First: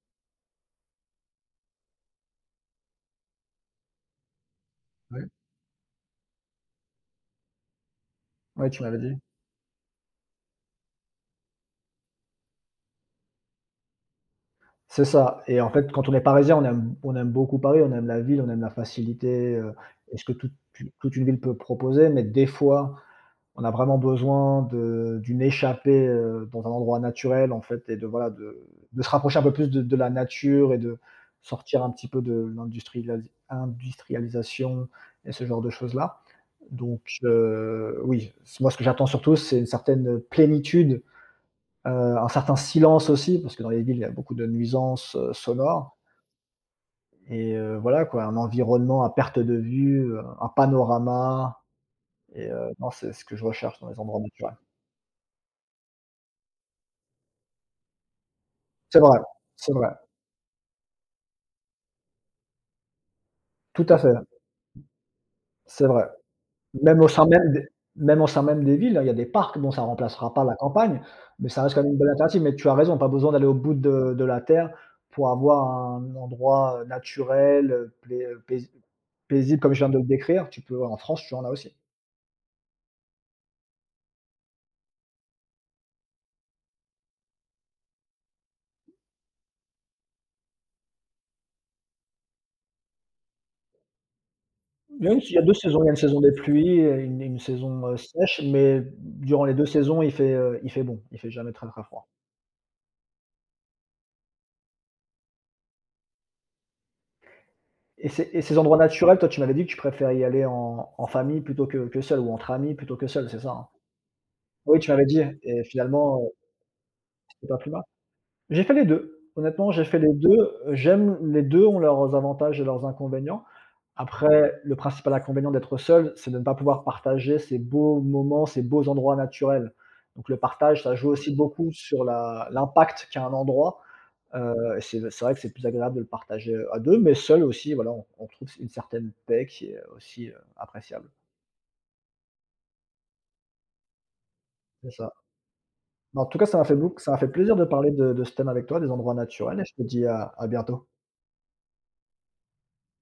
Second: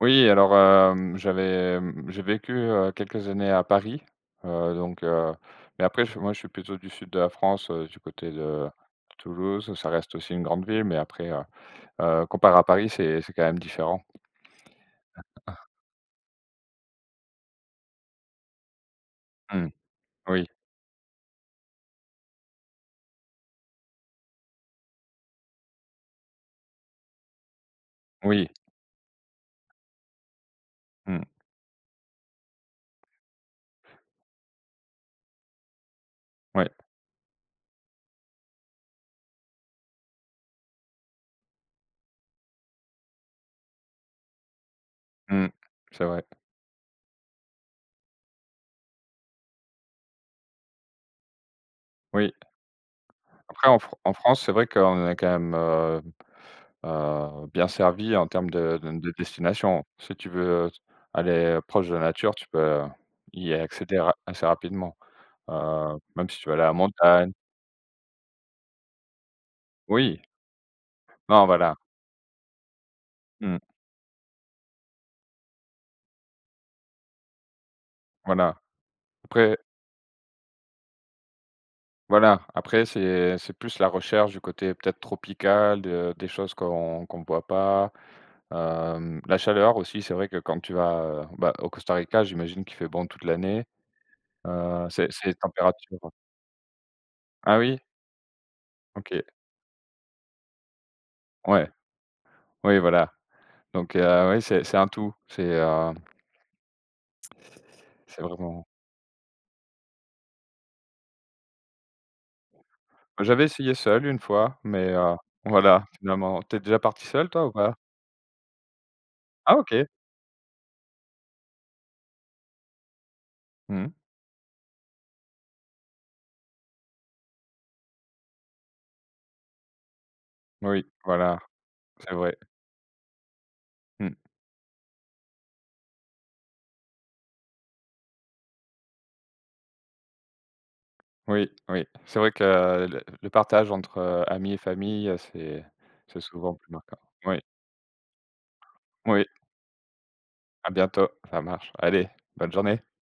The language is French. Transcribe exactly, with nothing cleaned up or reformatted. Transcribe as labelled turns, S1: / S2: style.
S1: Oui, alors, hem, j'avais j'ai vécu, heu, quelques années à Paris, heu, donc,
S2: Oui.
S1: heu, mais après, je moi je suis plutôt du sud de la France, heu, du côté de
S2: Ouais, tu m'avais
S1: de
S2: dit.
S1: Toulouse, ça reste aussi une grande ville mais après, heu, heu, comparé à Paris, c'est c'est quand même différent.
S2: C'est ça et en fait, quand on est parisien, on aime on aime beaucoup Paris, on aime la ville, on aime la facilité,
S1: Mmh.
S2: heu, et ce que
S1: Oui.
S2: toute, heu, toute une ville peut proposer, mais des fois, on a vraiment besoin de d'une échappée, heu, dans un endroit naturel, en fait, et de voilà,
S1: Oui.
S2: de de se rapprocher un peu plus de de la nature et de
S1: Mmh.
S2: sortir un petit peu de l'industrilali industrialisation et ce genre de choses-là.
S1: Ouais.
S2: Donc, heu, oui, ce moi, ce que j'attends, surtout, c'est une certaine, heu, plénitude. Heu, un certain silence, aussi, parce que dans les villes, il y a beaucoup de nuisances, heu,
S1: Mmh.
S2: sonores
S1: C'est vrai.
S2: et heu, voilà quoi, un environnement à perte de vue, heu, un panorama
S1: Oui.
S2: et heu, non, c'est ce que je
S1: Après,
S2: recherche
S1: en
S2: dans
S1: Fran
S2: les
S1: en
S2: endroits
S1: France, c'est
S2: naturels.
S1: vrai qu'on est quand même, heu, heu, bien servi en termes de
S2: C'est
S1: de
S2: vrai, c'est
S1: destination,
S2: vrai.
S1: si tu veux, heu, aller proche de la nature, tu peux y
S2: Tout à
S1: accéder
S2: fait.
S1: ra assez rapidement,
S2: C'est
S1: heu,
S2: vrai.
S1: même si tu veux aller à la
S2: Même au sein
S1: montagne
S2: même des même au sein même des villes, hein, il y a des parcs. Bon, ça
S1: Oui.
S2: remplacera pas la campagne,
S1: Non,
S2: mais ça reste
S1: voilà.
S2: quand même une bonne alternative, mais tu as raison, pas besoin d'aller au
S1: Mmh.
S2: bout de de la terre pour avoir un endroit, heu, naturel, heu, plai heu, pais
S1: Voilà. Après
S2: paisible comme je viens de le décrire, tu peux en France, tu en as aussi.
S1: voilà, après c'est c'est plus la recherche du côté peut-être tropical de des choses qu'on qu'on voit pas, hem, la chaleur, aussi, c'est vrai que quand tu vas, heu, bah, au Costa Rica, j'imagine qu'il fait bon toute l'année. Heu, c'est
S2: Même
S1: c'est
S2: s'il y a deux saisons, il y a une
S1: températures, heu
S2: saison des pluies et une une
S1: Ah oui?
S2: saison, heu, sèche, mais
S1: OK.
S2: durant les deux saisons, il fait, heu, il fait bon, il fait jamais très,
S1: Ouais.
S2: très froid.
S1: Oui, voilà. Donc, heu, oui, c'est c'est un tout, c'est, heu
S2: Et
S1: C'est
S2: ces et ces
S1: vraiment
S2: endroits naturels, toi, tu m'avais dit que tu préfères y aller en en famille plutôt que que seul, ou entre amis plutôt que
S1: Heu,
S2: seul, c'est
S1: j'avais
S2: ça, hein?
S1: essayé seul, une fois,
S2: Oui, tu
S1: mais,
S2: m'avais
S1: heu,
S2: dit, hein? Et
S1: voilà,
S2: finalement, heu
S1: finalement, tu es déjà parti seul toi
S2: C'est
S1: ou
S2: pas plus
S1: pas?
S2: ma J'ai fait les deux,
S1: Ah,
S2: honnêtement, j'ai
S1: OK.
S2: fait les deux, heu, j'aime, les deux ont leurs avantages et leurs inconvénients.
S1: Mmh.
S2: Après, le principal inconvénient d'être seul, c'est de ne pas pouvoir partager ces beaux moments, ces beaux endroits naturels. Donc le partage,
S1: Oui,
S2: ça joue aussi
S1: voilà,
S2: beaucoup sur
S1: c'est vrai.
S2: la l'impact qu'a un endroit,
S1: Mmh.
S2: heu et c'est d c'est vrai que c'est plus agréable de le partager, heu, à deux, mais seul aussi, voilà, on trouve une certaine paix qui est, heu, aussi, heu, appréciable.
S1: Oui. Oui. C'est vrai que le le partage entre, heu, amis et
S2: C'est ça.
S1: famille, c'est
S2: Mais
S1: c'est
S2: en tout cas,
S1: souvent
S2: ça m'a
S1: plus
S2: fait bou
S1: marquant.
S2: ça m'a fait
S1: Oui.
S2: plaisir de te parler de de ce thème avec toi, des endroits
S1: Oui.
S2: naturels et je te dis à à
S1: À
S2: bientôt.
S1: bientôt, ça marche. Allez, bonne journée.